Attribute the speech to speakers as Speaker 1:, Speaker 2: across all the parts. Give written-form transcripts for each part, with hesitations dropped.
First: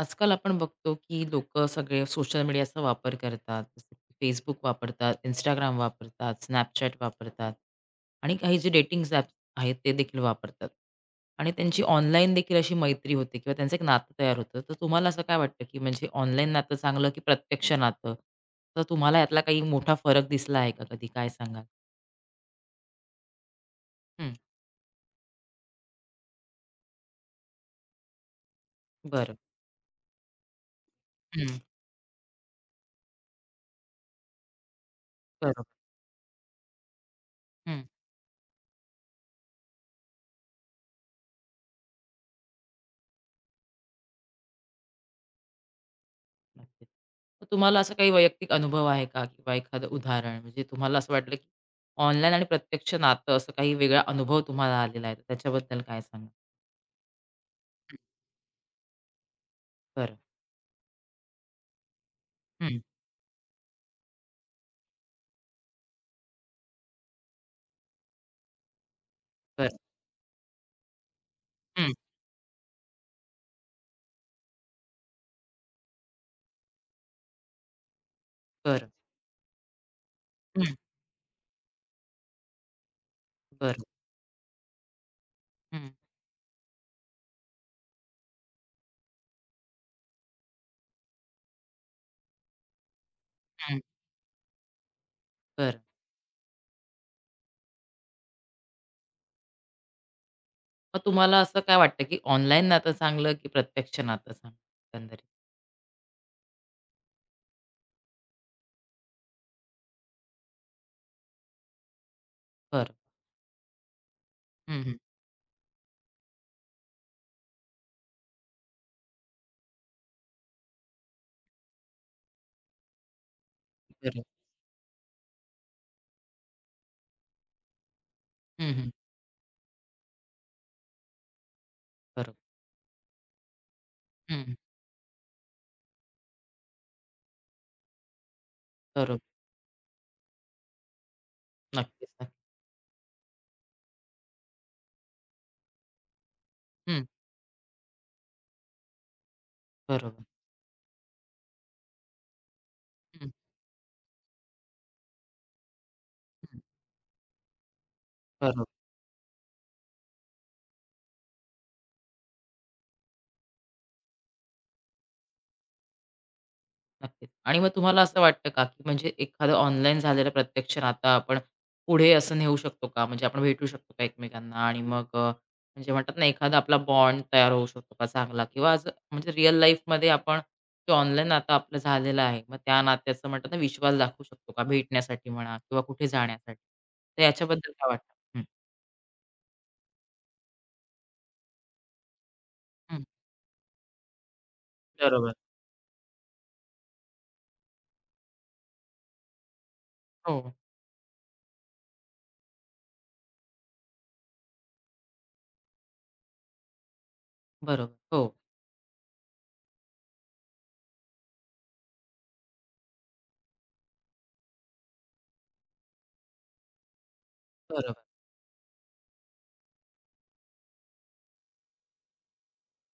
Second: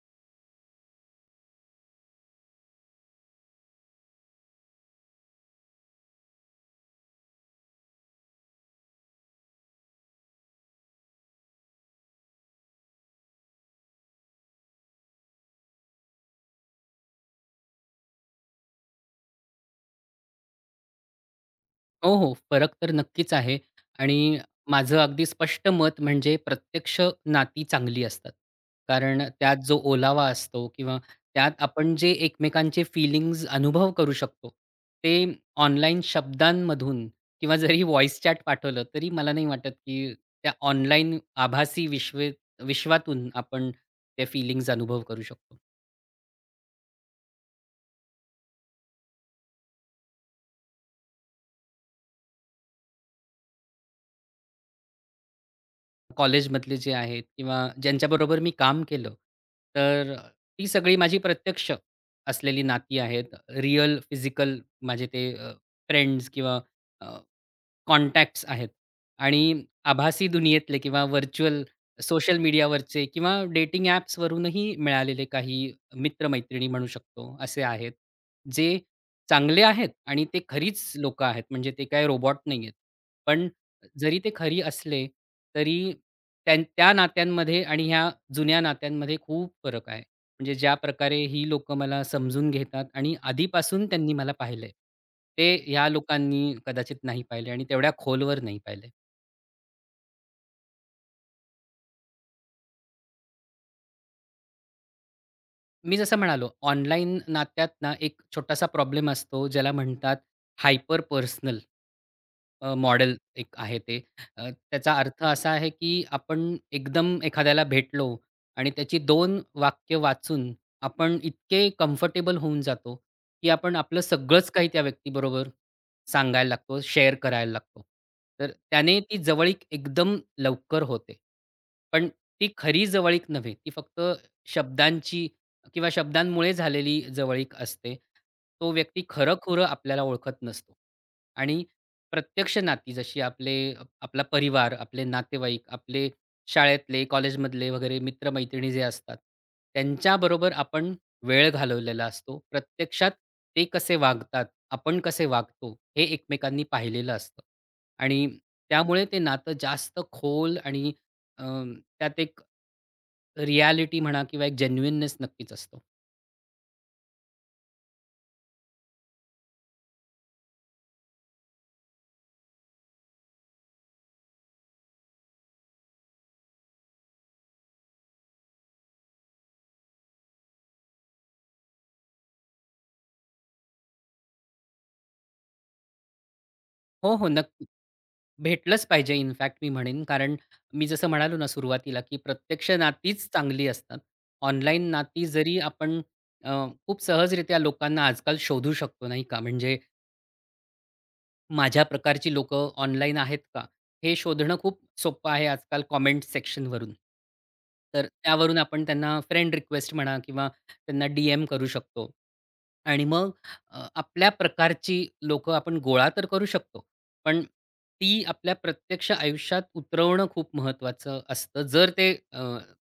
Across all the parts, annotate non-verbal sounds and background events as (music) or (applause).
Speaker 1: आजकाल आपण बघतो की लोक सगळे सोशल मीडियाचा वापर करतात. जसं की फेसबुक वापरतात, इंस्टाग्राम वापरतात, स्नॅपचॅट वापरतात आणि काही जे डेटिंग ॲप्स आहेत ते देखील वापरतात. आणि त्यांची ऑनलाईन देखील अशी मैत्री होते किंवा त्यांचं एक नातं तयार होतं. तर तुम्हाला असं काय वाटतं, की म्हणजे ऑनलाईन नातं चांगलं की प्रत्यक्ष नातं? तर तुम्हाला यातला काही मोठा फरक दिसला आहे का कधी? काय सांगाल?
Speaker 2: हो, हो. फरक तर नक्कीच आहे आणि
Speaker 1: हं,
Speaker 2: माझं अगदी स्पष्ट मत म्हणजे प्रत्यक्ष नाती चांगली असतात. कारण
Speaker 1: बरं.
Speaker 2: त्यात जो ओलावा असतो किंवा त्यात
Speaker 1: हं,
Speaker 2: आपण जे एकमेकांचे फीलिंग्ज अनुभव करू शकतो, ते
Speaker 1: बरोबर.
Speaker 2: ऑनलाईन शब्दांमधून किंवा जरी व्हॉईस चॅट पाठवलं, तरी मला नाही वाटत की त्या ऑनलाईन आभासी विश्वातून आपण ते फीलिंग्ज अनुभव करू शकतो.
Speaker 1: नक्कीच. मग तुम्हाला असा काही वैयक्तिक अनुभव आहे का, किंवा एखादं उदाहरण, म्हणजे तुम्हाला असं वाटलं की ऑनलाईन आणि प्रत्यक्ष नातं असं काही वेगळा अनुभव तुम्हाला आलेला आहे? तर त्याच्याबद्दल काय सांगा?
Speaker 2: कॉलेजमधले जे आहेत किंवा ज्यांच्याबरोबर मी काम केलं, तर
Speaker 1: बरं.
Speaker 2: ती सगळी माझी प्रत्यक्ष असलेली
Speaker 1: हं.
Speaker 2: नाती आहेत. रिअल फिजिकल माझे ते फ्रेंड्स किंवा कॉन्टॅक्ट्स आहेत आणि
Speaker 1: बरं.
Speaker 2: आभासी दुनियेतले किंवा व्हर्चुअल
Speaker 1: हं.
Speaker 2: सोशल मीडियावरचे किंवा डेटिंग ॲप्सवरूनही मिळालेले काही मित्र-मैत्रिणी म्हणू शकतो, असे आहेत. जे
Speaker 1: बरं.
Speaker 2: चांगले आहेत आणि ते
Speaker 1: हं.
Speaker 2: खरीच लोकं आहेत, म्हणजे ते काही रोबॉट नाही आहेत. पण
Speaker 1: बरं.
Speaker 2: जरी ते खरी असले,
Speaker 1: हं.
Speaker 2: तरी त्या नात्यांमध्ये आणि ह्या जुन्या नात्यांमध्ये खूप फरक आहे. म्हणजे ज्या प्रकारे ही लोकं मला समजून घेतात आणि
Speaker 1: हं.
Speaker 2: आधीपासून त्यांनी मला पाहिलंय, ते
Speaker 1: बरं.
Speaker 2: ह्या लोकांनी कदाचित नाही पाहिलंय आणि तेवढ्या खोलवर नाही पाहिलंय.
Speaker 1: मग तुम्हाला असं काय वाटतं, की ऑनलाईन नातं चांगलं की प्रत्यक्ष नातं चांगलं एकंदरीत?
Speaker 2: मी जसं म्हणालो, ऑनलाईन नात्यात ना एक छोटासा प्रॉब्लेम असतो, ज्याला म्हणतात हायपर पर्सनल.
Speaker 1: बरं.
Speaker 2: मॉडेल एक आहे ते.
Speaker 1: हं,
Speaker 2: त्याचा
Speaker 1: हं.
Speaker 2: अर्थ असा आहे, की आपण एकदम एखाद्याला भेटलो आणि त्याची दोन वाक्य वाचून आपण इतके कम्फर्टेबल होऊन जातो, की आपण आपलं
Speaker 1: बरं.
Speaker 2: सगळंच काही त्या व्यक्तीबरोबर सांगायला लागतो, शेअर करायला लागतो. तर
Speaker 1: हं, हं.
Speaker 2: त्याने ती जवळीक एकदम लवकर होते. पण
Speaker 1: बरोबर.
Speaker 2: ती खरी जवळीक नव्हे, ती फक्त
Speaker 1: हं, हं.
Speaker 2: शब्दांची किंवा शब्दांमुळे झालेली जवळीक असते. तो व्यक्ती
Speaker 1: बरोबर.
Speaker 2: खरं-खुरं आपल्याला ओळखत नसतो आणि
Speaker 1: नक्कीच, नक्कीच.
Speaker 2: प्रत्यक्ष नाती जशी आपला परिवार, आपले नातेवाईक, आपले शाळेतले,
Speaker 1: हं.
Speaker 2: कॉलेजमधले वगैरे मित्र-मैत्रिणी जे असतात,
Speaker 1: बरोबर.
Speaker 2: त्यांच्याबरोबर आपण वेळ घालवलेला असतो. प्रत्यक्षात
Speaker 1: हं,
Speaker 2: ते कसे वागतात, आपण कसे वागतो, हे
Speaker 1: हं.
Speaker 2: एकमेकांनी पाहिलेलं असतं. आणि
Speaker 1: बरोबर.
Speaker 2: त्यामुळे ते नातं जास्त खोल आणि अ, त्यात एक रिॲलिटी म्हणा किंवा एक जेन्युइननेस नक्कीच असतो.
Speaker 1: नक्कीच. आणि मग तुम्हाला असं वाटतं का, की म्हणजे एखादं ऑनलाईन झालेलं प्रत्यक्ष नातं आपण पुढे असं नेऊ शकतो का? म्हणजे आपण भेटू शकतो का एकमेकांना? आणि मग म्हणजे म्हणतात ना, एखादा आपला बॉन्ड तयार होऊ शकतो का चांगला? किंवा असं म्हणजे रिअल लाईफमध्ये आपण जे ऑनलाईन नातं आपलं झालेलं आहे, मग त्या नात्याचं म्हणतात ना, विश्वास दाखवू शकतो का भेटण्यासाठी म्हणा किंवा कुठे जाण्यासाठी?
Speaker 2: हो,
Speaker 1: तर
Speaker 2: हो. नक्की.
Speaker 1: याच्याबद्दल काय वाटतं? हं,
Speaker 2: भेटलंच पाहिजे इनफॅक्ट मी म्हणेन. कारण मी जसं म्हणालो ना सुरुवातीला, की प्रत्यक्ष
Speaker 1: हं.
Speaker 2: नातीच चांगली असतात. ऑनलाईन नाती
Speaker 1: बरोबर.
Speaker 2: जरी आपण अ, खूप सहजरित्या लोकांना आजकाल शोधू शकतो, नाही का? म्हणजे
Speaker 1: हो,
Speaker 2: माझ्या प्रकारची लोकं ऑनलाईन आहेत का? हे शोधणं खूप सोपं आहे आजकाल कमेंट सेक्शनवरून.
Speaker 1: बरोबर.
Speaker 2: तर
Speaker 1: हो,
Speaker 2: त्यावरून आपण त्यांना फ्रेंड रिक्वेस्ट म्हणा किंवा त्यांना डी-एम करू शकतो. आणि मग आपल्या प्रकारची लोकं आपण गोळा तर करू शकतो. पण
Speaker 1: बरोबर.
Speaker 2: ती आपल्या प्रत्यक्ष आयुष्यात उतरवणं खूप महत्त्वाचं असतं. जर ते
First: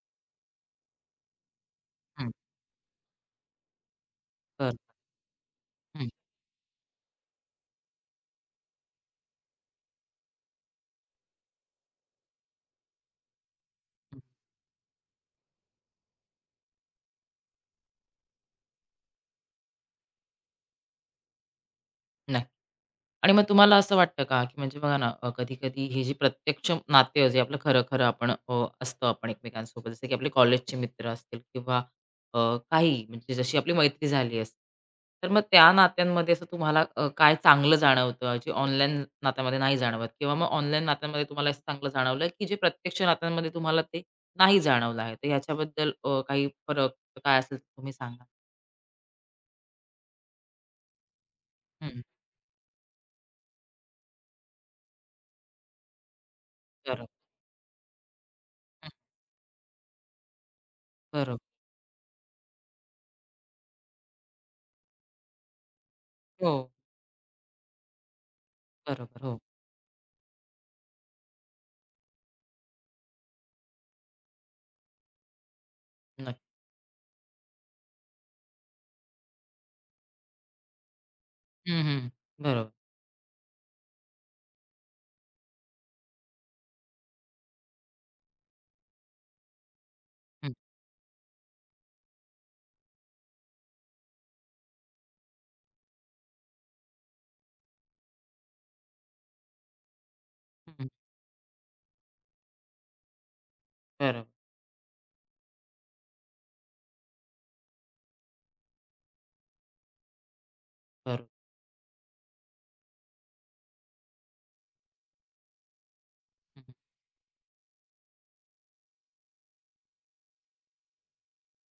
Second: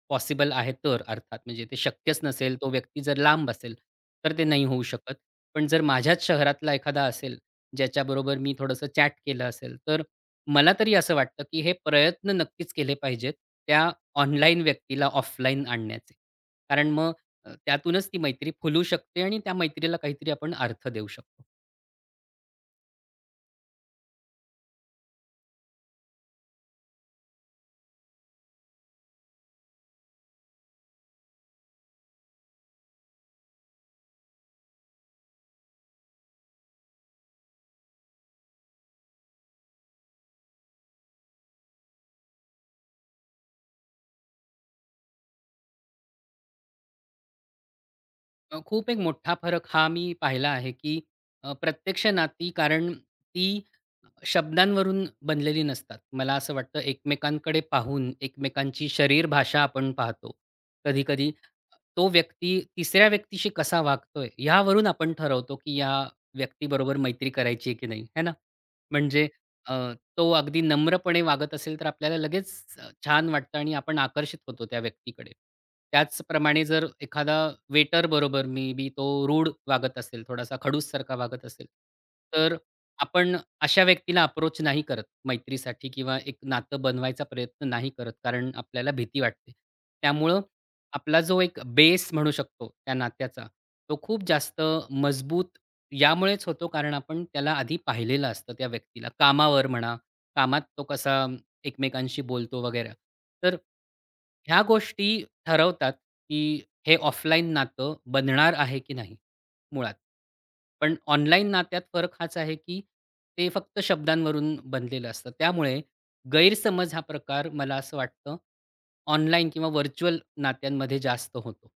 Speaker 2: पॉसिबल आहे तर अर्थात म्हणजे ते शक्यच
Speaker 1: हं,
Speaker 2: नसेल, तो व्यक्ती जर लांब असेल, तर ते नाही
Speaker 1: बरोबर.
Speaker 2: होऊ शकत. पण जर माझ्याच शहरातला एखादा असेल, ज्याच्याबरोबर मी थोडंसं चॅट केलं असेल. तर मला तरी असं वाटतं, की हे प्रयत्न नक्कीच केले पाहिजेत, त्या
Speaker 1: हं.
Speaker 2: ऑनलाईन व्यक्तीला ऑफलाईन आणण्याचे. कारण मग त्यातूनच ती मैत्री फुलू शकते आणि त्या मैत्रीला काहीतरी आपण अर्थ देऊ शकतो.
Speaker 1: नाही. आणि मग तुम्हाला असं वाटतं का, की म्हणजे बघा ना, कधी-कधी हे जे प्रत्यक्ष नाते, जे आपलं खरं-खरं आपण असतो आपण एकमेकांसोबत, जसं की आपले कॉलेजचे मित्र असतील, किंवा अ, काही म्हणजे जशी आपली मैत्री झाली असते. तर मग त्या नात्यांमध्ये असं तुम्हाला काय चांगलं जाणवतं, जे ऑनलाईन नात्यामध्ये नाही जाणवत, किंवा मग ऑनलाईन नात्यांमध्ये तुम्हाला असं चांगलं जाणवलं, की जे प्रत्यक्ष नात्यांमध्ये तुम्हाला ते नाही जाणवलं आहे? तर ह्याच्याबद्दल काही फरक काय असेल तर तुम्ही सांगा?
Speaker 2: खूप एक मोठा फरक हा मी पाहिला आहे, की
Speaker 1: हं,
Speaker 2: प्रत्यक्ष नाती कारण ती शब्दांवरून बनलेली नसतात. मला असं वाटतं
Speaker 1: बरोबर.
Speaker 2: एकमेकांकडे पाहून एकमेकांची
Speaker 1: हं,
Speaker 2: शरीर भाषा आपण पाहतो. कधी-कधी
Speaker 1: बरोबर.
Speaker 2: तो व्यक्ती तिसऱ्या व्यक्तीशी कसा वागतोय यावरून आपण ठरवतो, की या
Speaker 1: हो,
Speaker 2: व्यक्तीबरोबर मैत्री करायची आहे की नाही, है ना?
Speaker 1: बरोबर.
Speaker 2: म्हणजे
Speaker 1: हो,
Speaker 2: तो अगदी नम्रपणे वागत असेल तर आपल्याला लगेच छान वाटतं आणि आपण आकर्षित होतो त्या व्यक्तीकडे.
Speaker 1: नक्की.
Speaker 2: त्याचप्रमाणे जर एखादा वेटर बरोबर मी बी तो रूड वागत असेल, थोडासा खडूससारखा वागत असेल,
Speaker 1: हं, हं.
Speaker 2: तर
Speaker 1: बरोबर.
Speaker 2: आपण अशा व्यक्तीला अप्रोच नाही करत मैत्रीसाठी किंवा एक नातं बनवायचा प्रयत्न नाही करत, कारण आपल्याला भीती वाटते. त्यामुळं
Speaker 1: हं,
Speaker 2: आपला जो एक बेस म्हणू शकतो त्या नात्याचा, तो खूप जास्त मजबूत यामुळेच होतो कारण आपण त्याला आधी पाहिलेलं असतं त्या व्यक्तीला. कामावर म्हणा, कामात तो
Speaker 1: हं.
Speaker 2: कसा एकमेकांशी बोलतो वगैरे. तर
Speaker 1: बरोबर,
Speaker 2: ह्या गोष्टी ठरवतात, की हे ऑफलाईन नातं बनणार आहे की नाही मुळात. पण
Speaker 1: बरोबर.
Speaker 2: ऑनलाईन नात्यात फरक हाच आहे, की ते फक्त शब्दांवरून बनलेलं असतं. त्यामुळे
Speaker 1: हं,
Speaker 2: गैरसमज हा प्रकार मला असं वाटतं, ऑनलाईन किंवा व्हर्चुअल नात्यांमध्ये जास्त होतो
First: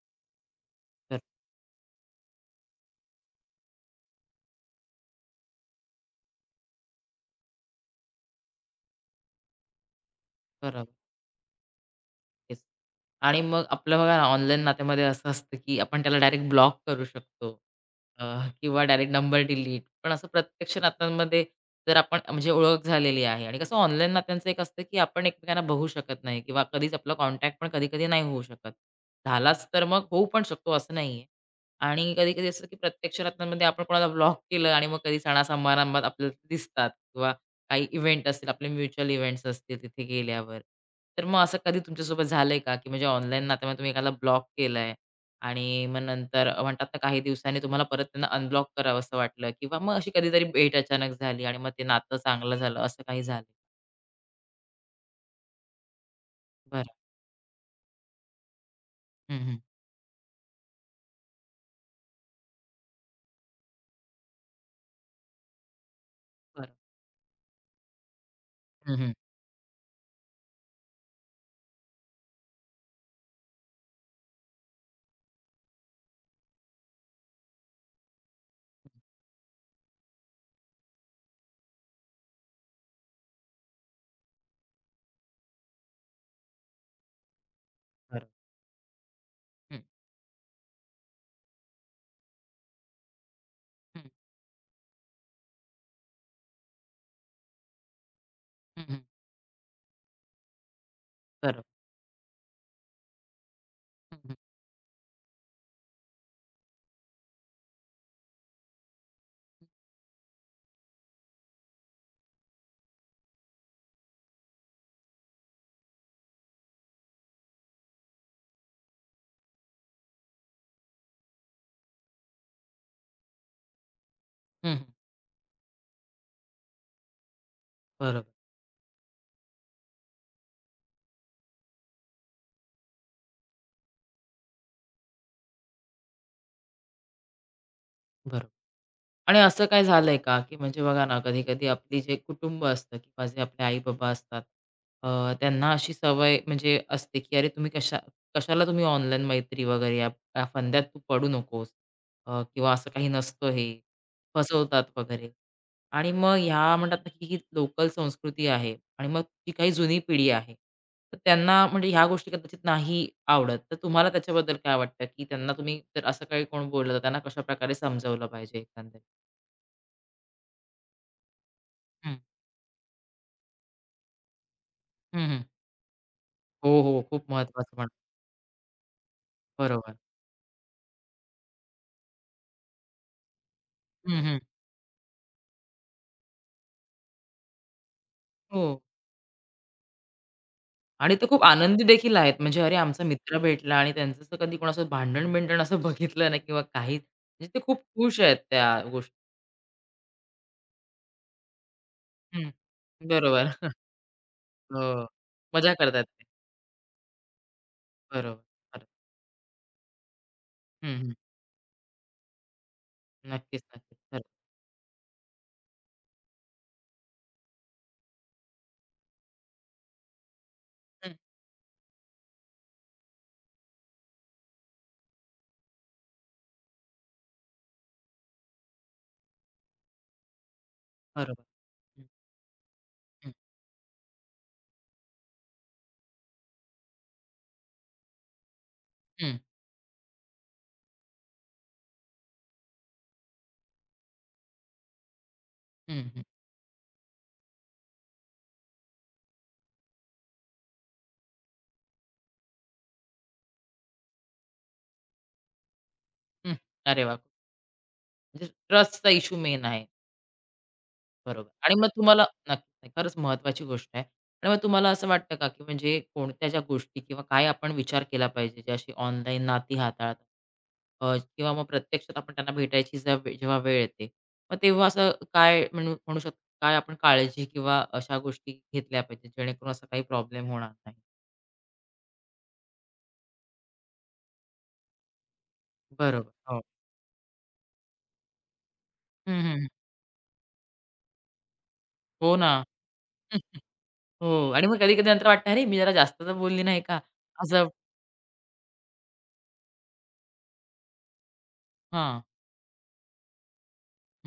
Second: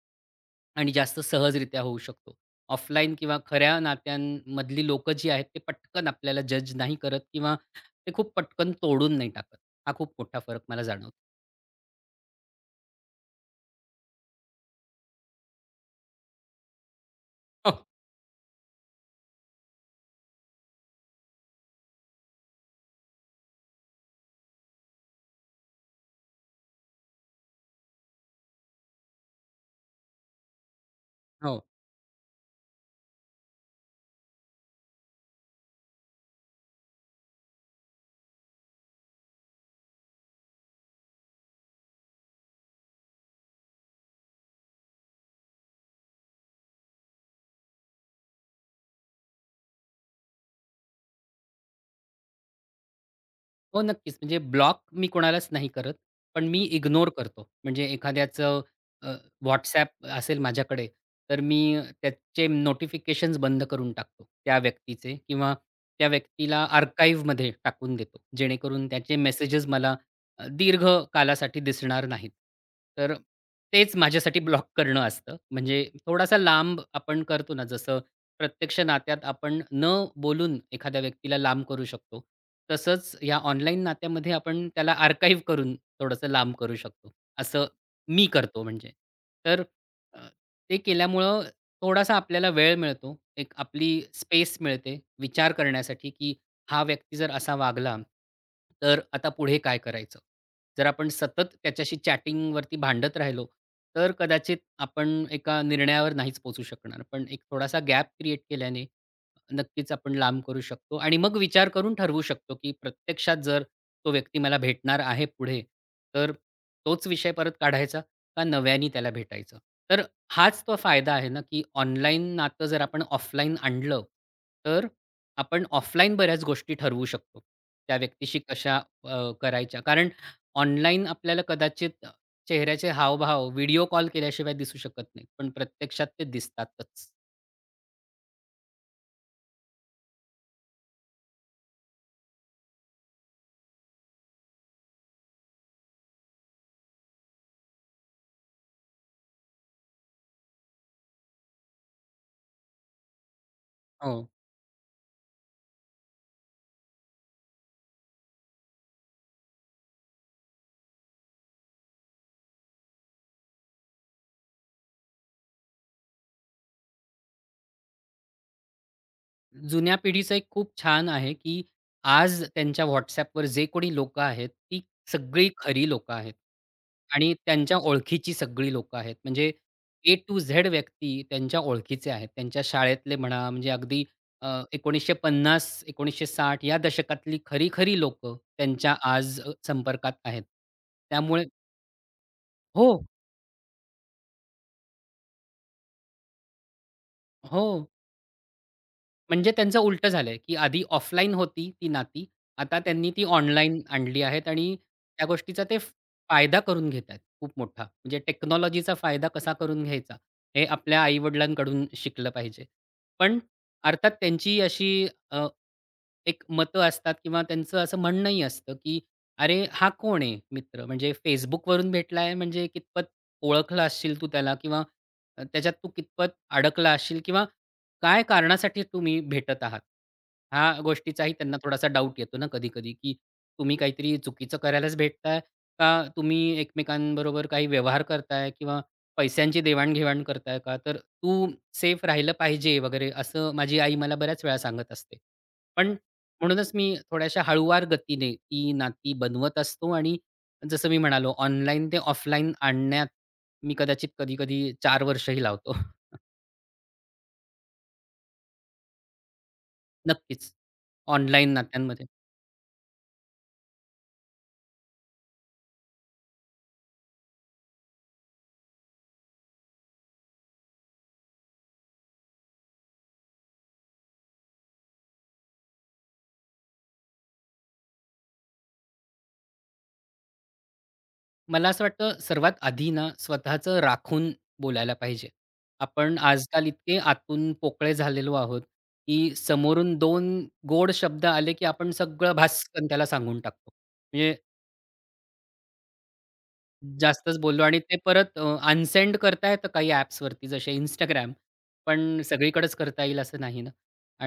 Speaker 2: आणि
Speaker 1: बरं,
Speaker 2: जास्त सहजरित्या होऊ शकतो. ऑफलाईन किंवा खऱ्या नात्यांमधली लोकं जी आहेत, ते पटकन आपल्याला जज नाही करत ते खूप पटकन तोडून नाही टाकत. हा खूप मोठा फरक मला
Speaker 1: बरोबर.
Speaker 2: जाणवतो.
Speaker 1: तेच. आणि मग आपलं बघा ना, ऑनलाईन नात्यामध्ये असं असतं, की आपण त्याला डायरेक्ट ब्लॉक करू शकतो,
Speaker 2: हो.
Speaker 1: अ, किंवा डायरेक्ट नंबर डिलीट. पण असं प्रत्यक्ष नात्यांमध्ये जर आपण म्हणजे ओळख झालेली आहे, आणि कसं ऑनलाईन नात्यांचं एक असतं, की आपण एकमेकांना बघू शकत नाही किंवा कधीच आपला कॉन्टॅक्ट पण कधी-कधी नाही होऊ शकत. झालाच तर मग होऊ पण शकतो असं नाहीये.
Speaker 2: हो.
Speaker 1: आणि कधी-कधी असं, की प्रत्यक्ष नात्यांमध्ये आपण कोणाला ब्लॉक केलं आणि मग कधी सणा-समारंभात आपल्याला दिसतात, किंवा काही इव्हेंट असतील, आपले म्युच्युअल इव्हेंट्स असतील तिथे गेल्यावर. तर मग असं कधी तुमच्यासोबत झालंय का, की म्हणजे ऑनलाईन नात्यामध्ये तुम्ही एकाला ब्लॉक केलंय आणि मग नंतर म्हणतात ना काही दिवसांनी तुम्हाला परत त्यांना अनब्लॉक करावंसं वाटलं, किंवा मग अशी कधीतरी भेट अचानक झाली आणि मग ते नातं चांगलं झालं, असं काही झालं?
Speaker 2: हो, नक्कीच. म्हणजे ब्लॉक मी कोणालाच नाही करत. पण मी
Speaker 1: बरं.
Speaker 2: इग्नोर करतो. म्हणजे एखाद्याचं अ,
Speaker 1: हं, हं.
Speaker 2: WhatsApp असेल माझ्याकडे, तर मी त्याचे नोटिफिकेशन्स बंद करून टाकतो त्या व्यक्तीचे किंवा त्या व्यक्तीला
Speaker 1: बरं.
Speaker 2: आर्काइव्हमध्ये टाकून देतो. जेणेकरून
Speaker 1: हं, हं.
Speaker 2: त्याचे मेसेजेस मला दीर्घ कालासाठी दिसणार नाहीत. तर तेच माझ्यासाठी ब्लॉक करणं असतं. म्हणजे थोडासा लांब आपण करतो ना जसं प्रत्यक्ष नात्यात आपण न बोलून एखाद्या व्यक्तीला लांब करू शकतो. तसंच या ऑनलाईन नात्यामध्ये आपण त्याला आर्काइव्ह करून थोडंसं लांब करू शकतो. असं
Speaker 1: बरं.
Speaker 2: मी करतो म्हणजे. तर
Speaker 1: हं,
Speaker 2: अ, ते केल्यामुळं थोडासा आपल्याला वेळ मिळतो. एक आपली
Speaker 1: हं.
Speaker 2: स्पेस मिळते विचार करण्यासाठी, की हा व्यक्ती जर असा वागला,
Speaker 1: हं, हं.
Speaker 2: तर आता पुढे काय करायचं? जर आपण सतत
Speaker 1: बरोबर.
Speaker 2: त्याच्याशी चॅटिंगवरती भांडत राहिलो, तर
Speaker 1: हं, हं.
Speaker 2: कदाचित आपण एका निर्णयावर नाहीच पोहोचू शकणार. पण एक थोडासा गॅप क्रिएट केल्याने नक्कीच आपण लांब करू शकतो आणि मग विचार करून ठरवू शकतो, की प्रत्यक्षात जर तो व्यक्ती मला भेटणार आहे पुढे, तर तोच विषय परत काढायचा का नव्याने त्याला भेटायचं? तर हाच तो फायदा आहे ना, की ऑनलाईन नातं जर आपण ऑफलाईन आणलं,
Speaker 1: हं, हं.
Speaker 2: तर आपण ऑफलाईन बऱ्याच गोष्टी ठरवू शकतो. त्या
Speaker 1: बरोबर,
Speaker 2: व्यक्तीशी कशा करायच्या. कारण ऑनलाईन आपल्याला कदाचित चेहऱ्याचे हावभाव व्हिडिओ कॉल केल्याशिवाय दिसू शकत नाहीत. पण प्रत्यक्षात ते दिसतातच.
Speaker 1: बरोबर. आणि असं काय झालंय का, की म्हणजे बघा ना, कधी-कधी आपली जे कुटुंब असतं किंवा जे आपले आई-बाबा असतात, त्यांना अशी सवय म्हणजे असते, की "अरे, तुम्ही कशाला तुम्ही ऑनलाईन मैत्री वगैरे या या फंद्यात तू पडू नकोस." किंवा "असं काही नसतं हे."
Speaker 2: हो.
Speaker 1: फसवतात वगैरे. आणि मग ह्या म्हणतात ना, की ही लोकल संस्कृती आहे, आणि मग जी काही जुनी पिढी आहे, तर त्यांना म्हणजे ह्या गोष्टी कदाचित नाही आवडत. तर तुम्हाला त्याच्याबद्दल काय वाटतं, की त्यांना तुम्ही जर असं काही कोण बोललं, तर त्यांना कशाप्रकारे समजावलं पाहिजे एकंदरीत?
Speaker 2: जुन्या पिढीचं एक खूप छान आहे, की
Speaker 1: हं,
Speaker 2: आज त्यांच्या WhatsAppवर जे कोणी लोकं आहेत, ती
Speaker 1: हं, हं.
Speaker 2: सगळी खरी लोकं आहेत.
Speaker 1: हो, हो. खूप
Speaker 2: आणि
Speaker 1: महत्वाचं
Speaker 2: त्यांच्या
Speaker 1: पण.
Speaker 2: ओळखीची सगळी लोकं आहेत. म्हणजे
Speaker 1: बरोबर.
Speaker 2: ए टू झेड व्यक्ती त्यांच्या ओळखीचे आहेत. त्यांच्या शाळेतले म्हणा, म्हणजे अगदी
Speaker 1: हं, हं.
Speaker 2: 1950-1960 या दशकातली खरी-खरी लोकं
Speaker 1: हो.
Speaker 2: त्यांच्या आज संपर्कात आहेत.
Speaker 1: आणि ते खूप
Speaker 2: त्यामुळे
Speaker 1: आनंदी देखील आहेत. म्हणजे अरे
Speaker 2: हो,
Speaker 1: आमचा मित्र भेटला, आणि त्यांचं असं कधी कोणासोबत भांडण-बिंडण असं (laughs) बघितलं नाही, किंवा काही म्हणजे ते
Speaker 2: हो.
Speaker 1: खूप खुश आहेत त्या गोष्टी.
Speaker 2: म्हणजे त्यांचं उलटं झालंय, की आधी ऑफलाईन होती ती नाती.
Speaker 1: हं.
Speaker 2: आता त्यांनी ती
Speaker 1: बरोबर.
Speaker 2: ऑनलाईन आणली आहेत आणि
Speaker 1: हो.
Speaker 2: त्या गोष्टीचा
Speaker 1: मजा
Speaker 2: ते
Speaker 1: करतात ते.
Speaker 2: फायदा करून घेत आहेत खूप मोठा. म्हणजे
Speaker 1: बरोबर. खरं.
Speaker 2: टेक्नॉलॉजीचा फायदा कसा करून घ्यायचा, हे
Speaker 1: हं,
Speaker 2: आपल्या
Speaker 1: हं.
Speaker 2: आई-वडिलांकडून शिकलं पाहिजे. पण
Speaker 1: नक्कीच, नक्कीच.
Speaker 2: अर्थात
Speaker 1: खरं.
Speaker 2: त्यांची अशी अ, एक मतं असतात किंवा त्यांचं असं म्हणणंही असतं, की "अरे, हा कोण आहे मित्र? म्हणजे
Speaker 1: हं.
Speaker 2: Facebookवरून भेटलाय म्हणजे कितपत ओळखला असशील तू त्याला किंवा त्याच्यात तू कितपत अडकला असशील किंवा काय कारणासाठी तुम्ही भेटत आहात? ह्या गोष्टीचाही
Speaker 1: बरोबर.
Speaker 2: त्यांना थोडासा
Speaker 1: हं,
Speaker 2: डाऊट येतो ना कधी-कधी, की
Speaker 1: हं.
Speaker 2: तुम्ही काहीतरी चुकीचं करायलाच भेटताय का तुम्ही एकमेकांबरोबर काही व्यवहार करताय किंवा
Speaker 1: हं,
Speaker 2: पैशांची देवाण-घेवाण करताय का? तर तू सेफ राहिलं पाहिजे वगैरे असं माझी आई मला बऱ्याच वेळा सांगत असते. पण
Speaker 1: हं, हं.
Speaker 2: म्हणूनच मी थोड्याशा हळूवार गतीने ती नाती बनवत असतो आणि जसं मी म्हणालो ऑनलाईन ते ऑफलाईन आणण्यात मी कदाचित कधी-कधी 4 वर्षही लावतो. (laughs)
Speaker 1: हं. अरे वाह! म्हणजे ट्रस्टचा इश्यू मेन आहे.
Speaker 2: नक्कीच
Speaker 1: बरोबर.
Speaker 2: ऑनलाईन
Speaker 1: आणि मग
Speaker 2: नात्यांमध्ये.
Speaker 1: तुम्हाला नक्की, नाही, खरंच महत्त्वाची गोष्ट आहे. आणि मग तुम्हाला असं वाटतं का, की म्हणजे कोणत्या ज्या गोष्टी किंवा काय आपण विचार केला पाहिजे, जे अशी ऑनलाईन नाती हाताळतात, किंवा मग प्रत्यक्षात आपण त्यांना भेटायची जेव्हा वेळ येते, मग तेव्हा असं काय म्हणू म्हणू शकतो, काय आपण काळजी किंवा अशा गोष्टी घेतल्या पाहिजेत, जेणेकरून असा काही प्रॉब्लेम होणार नाही?
Speaker 2: मला असं वाटतं सर्वात आधी ना स्वतःचं राखून बोलायला पाहिजे. आपण
Speaker 1: बरोबर. हो.
Speaker 2: आजकाल इतके आतून पोकळे झालेलो आहोत,
Speaker 1: हं,
Speaker 2: की
Speaker 1: हं, हं.
Speaker 2: समोरून दोन गोड शब्द आले, की आपण सगळं
Speaker 1: हो ना.
Speaker 2: भास्कन त्याला सांगून
Speaker 1: (laughs)
Speaker 2: टाकतो. म्हणजे
Speaker 1: हो. आणि मग कधी-कधी नंतर वाटतं, "अरे, मी जरा जास्त तर बोलली नाही का?"
Speaker 2: जास्तच बोललो
Speaker 1: असं
Speaker 2: आणि ते परत अनसेंड करता येतं काही ॲप्सवरती जसे Instagram. पण
Speaker 1: हां.
Speaker 2: सगळीकडेच करता येईल असं नाही ना.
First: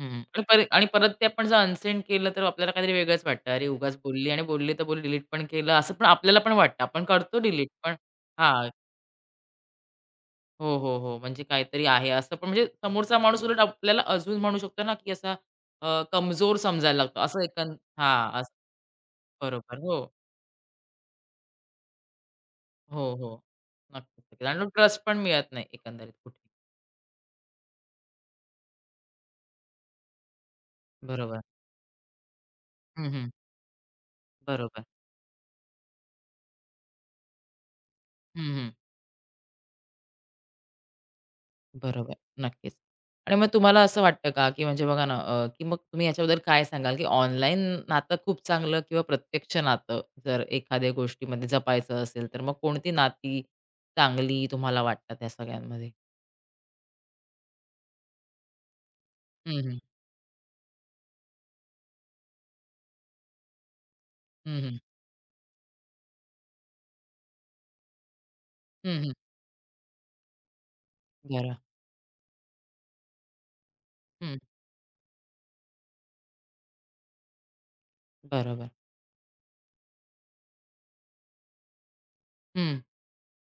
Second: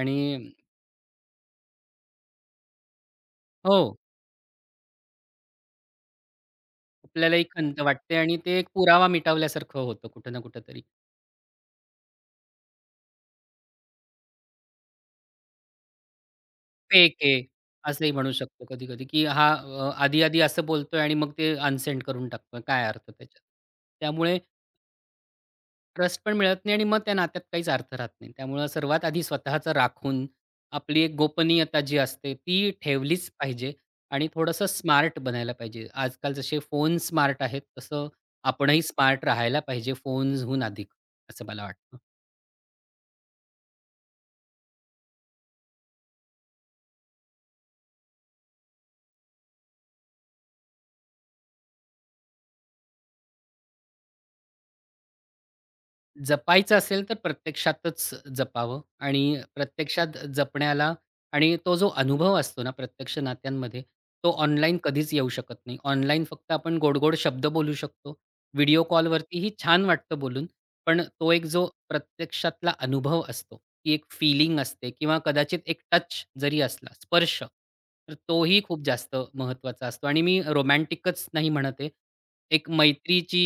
Speaker 1: हं. आणि परत आणि परत ते आपण जर अनसेंड केलं तर आपल्याला काहीतरी वेगळंच वाटतं. अरे, उगाच
Speaker 2: हो,
Speaker 1: बोलली, आणि बोलली तर बोलली, डिलीट पण केलं असं पण आपल्याला पण वाटतं. आपण करतो
Speaker 2: आपल्यालाही
Speaker 1: डिलीट
Speaker 2: खंत
Speaker 1: पण.
Speaker 2: वाटते आणि ते
Speaker 1: हां.
Speaker 2: एक पुरावा मिटवल्यासारखं होतं कुठं ना
Speaker 1: हो,
Speaker 2: कुठेतरी.
Speaker 1: हो, हो. म्हणजे काहीतरी आहे असं पण, म्हणजे समोरचा माणूस उलट आपल्याला अजून म्हणू शकतो ना, की असा कमजोर समजायला
Speaker 2: फेक
Speaker 1: लागतो. असं
Speaker 2: आहे,
Speaker 1: एकं
Speaker 2: असंही म्हणू
Speaker 1: हां, असं
Speaker 2: शकतो कधी-कधी, की हा
Speaker 1: बरोबर. हो,
Speaker 2: आधी-आधी असं बोलतोय आणि मग ते अनसेंड करून टाकतोय. काय
Speaker 1: हो,
Speaker 2: अर्थ
Speaker 1: हो.
Speaker 2: त्याच्यात?
Speaker 1: नक्कीच.
Speaker 2: त्यामुळे
Speaker 1: नक्कीच. आणि ट्रस्ट पण मिळत नाही एकंदरीत
Speaker 2: ट्रस्ट पण
Speaker 1: कुठे.
Speaker 2: मिळत नाही आणि मग त्या नात्यात काहीच अर्थ राहत नाही. त्यामुळे सर्वात आधी स्वतःचं राखून, आपली एक
Speaker 1: बरोबर.
Speaker 2: गोपनीयता जी असते, ती
Speaker 1: हं, हं.
Speaker 2: ठेवलीच पाहिजे आणि थोडंसं
Speaker 1: बरोबर.
Speaker 2: स्मार्ट बनायला पाहिजे. आजकाल जसे फोन स्मार्ट आहेत, तसं
Speaker 1: हं, हं.
Speaker 2: आपणही स्मार्ट राहायला पाहिजे फोन्सहून अधिक, असं मला वाटतं.
Speaker 1: बरोबर, नक्कीच. आणि मग तुम्हाला असं वाटतं का, की म्हणजे बघा ना, की मग तुम्ही याच्याबद्दल काय सांगाल, की ऑनलाईन नातं खूप चांगलं, किंवा प्रत्यक्ष नातं जर एखाद्या गोष्टीमध्ये जपायचं असेल, तर मग कोणती नाती चांगली तुम्हाला वाटतात या सगळ्यांमध्ये?
Speaker 2: जपायचं असेल तर प्रत्यक्षातच जपावं आणि
Speaker 1: हं, हं.
Speaker 2: प्रत्यक्षात जपण्याला आणि तो जो अनुभव असतो ना प्रत्यक्ष नात्यांमध्ये, तो
Speaker 1: हं, हं.
Speaker 2: ऑनलाईन कधीच येऊ शकत नाही. ऑनलाईन फक्त आपण गोड शब्द बोलू शकतो. व्हिडिओ
Speaker 1: हं,
Speaker 2: कॉलवरतीही छान वाटतं बोलून, पण तो एक
Speaker 1: बरं.
Speaker 2: जो प्रत्यक्षातला अनुभव असतो, ती एक
Speaker 1: हं.
Speaker 2: फीलिंग असते किंवा कदाचित एक टच जरी असला, स्पर्श, तर तोही
Speaker 1: बरोबर.
Speaker 2: खूप जास्त महत्त्वाचा असतो आणि मी रोमॅन्टिकच नाही म्हणत आहे. एक
Speaker 1: हं.
Speaker 2: मैत्रीची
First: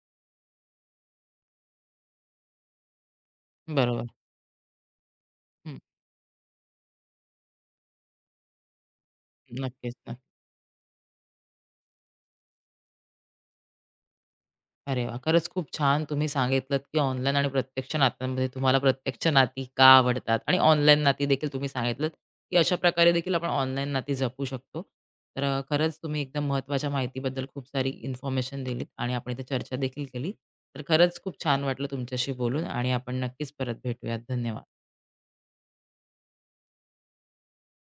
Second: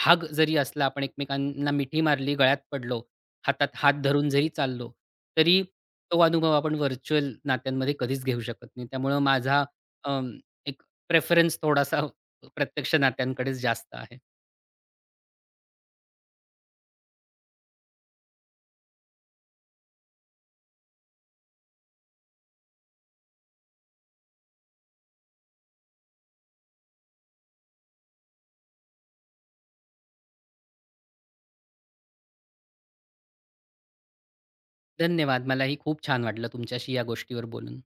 Speaker 2: हाग जरी असला, आपण एकमेकांना मिठी मारली, गळ्यात पडलो, हातात हात
Speaker 1: बरोबर.
Speaker 2: धरून जरी चाललो, तरी
Speaker 1: हं.
Speaker 2: तो अनुभव आपण व्हर्चुअल नात्यांमध्ये कधीच घेऊ शकत नाही. त्यामुळं माझा
Speaker 1: नक्कीच.
Speaker 2: अं, एक प्रेफरन्स थोडासा प्रत्यक्ष नात्यांकडेच जास्त आहे.
Speaker 1: अरे वाह! खरंच खूप छान तुम्ही सांगितलत, की ऑनलाईन आणि प्रत्यक्ष नात्यांमध्ये तुम्हाला प्रत्यक्ष नाती का आवडतात, आणि ऑनलाईन नाती देखील तुम्ही सांगितलत, की अशा प्रकारे देखील आपण ऑनलाईन नाती जपू शकतो. तर खरंच तुम्ही एकदम महत्त्वाच्या माहितीबद्दल खूप सारी इन्फॉर्मेशन दिलीत, आणि आपण इथे चर्चा देखील केली. तर खरंच खूप छान वाटलं तुमच्याशी बोलून, आणि आपण नक्कीच परत भेटूयात. धन्यवाद.
Speaker 2: धन्यवाद. मलाही खूप छान वाटलं तुमच्याशी या गोष्टीवर बोलून.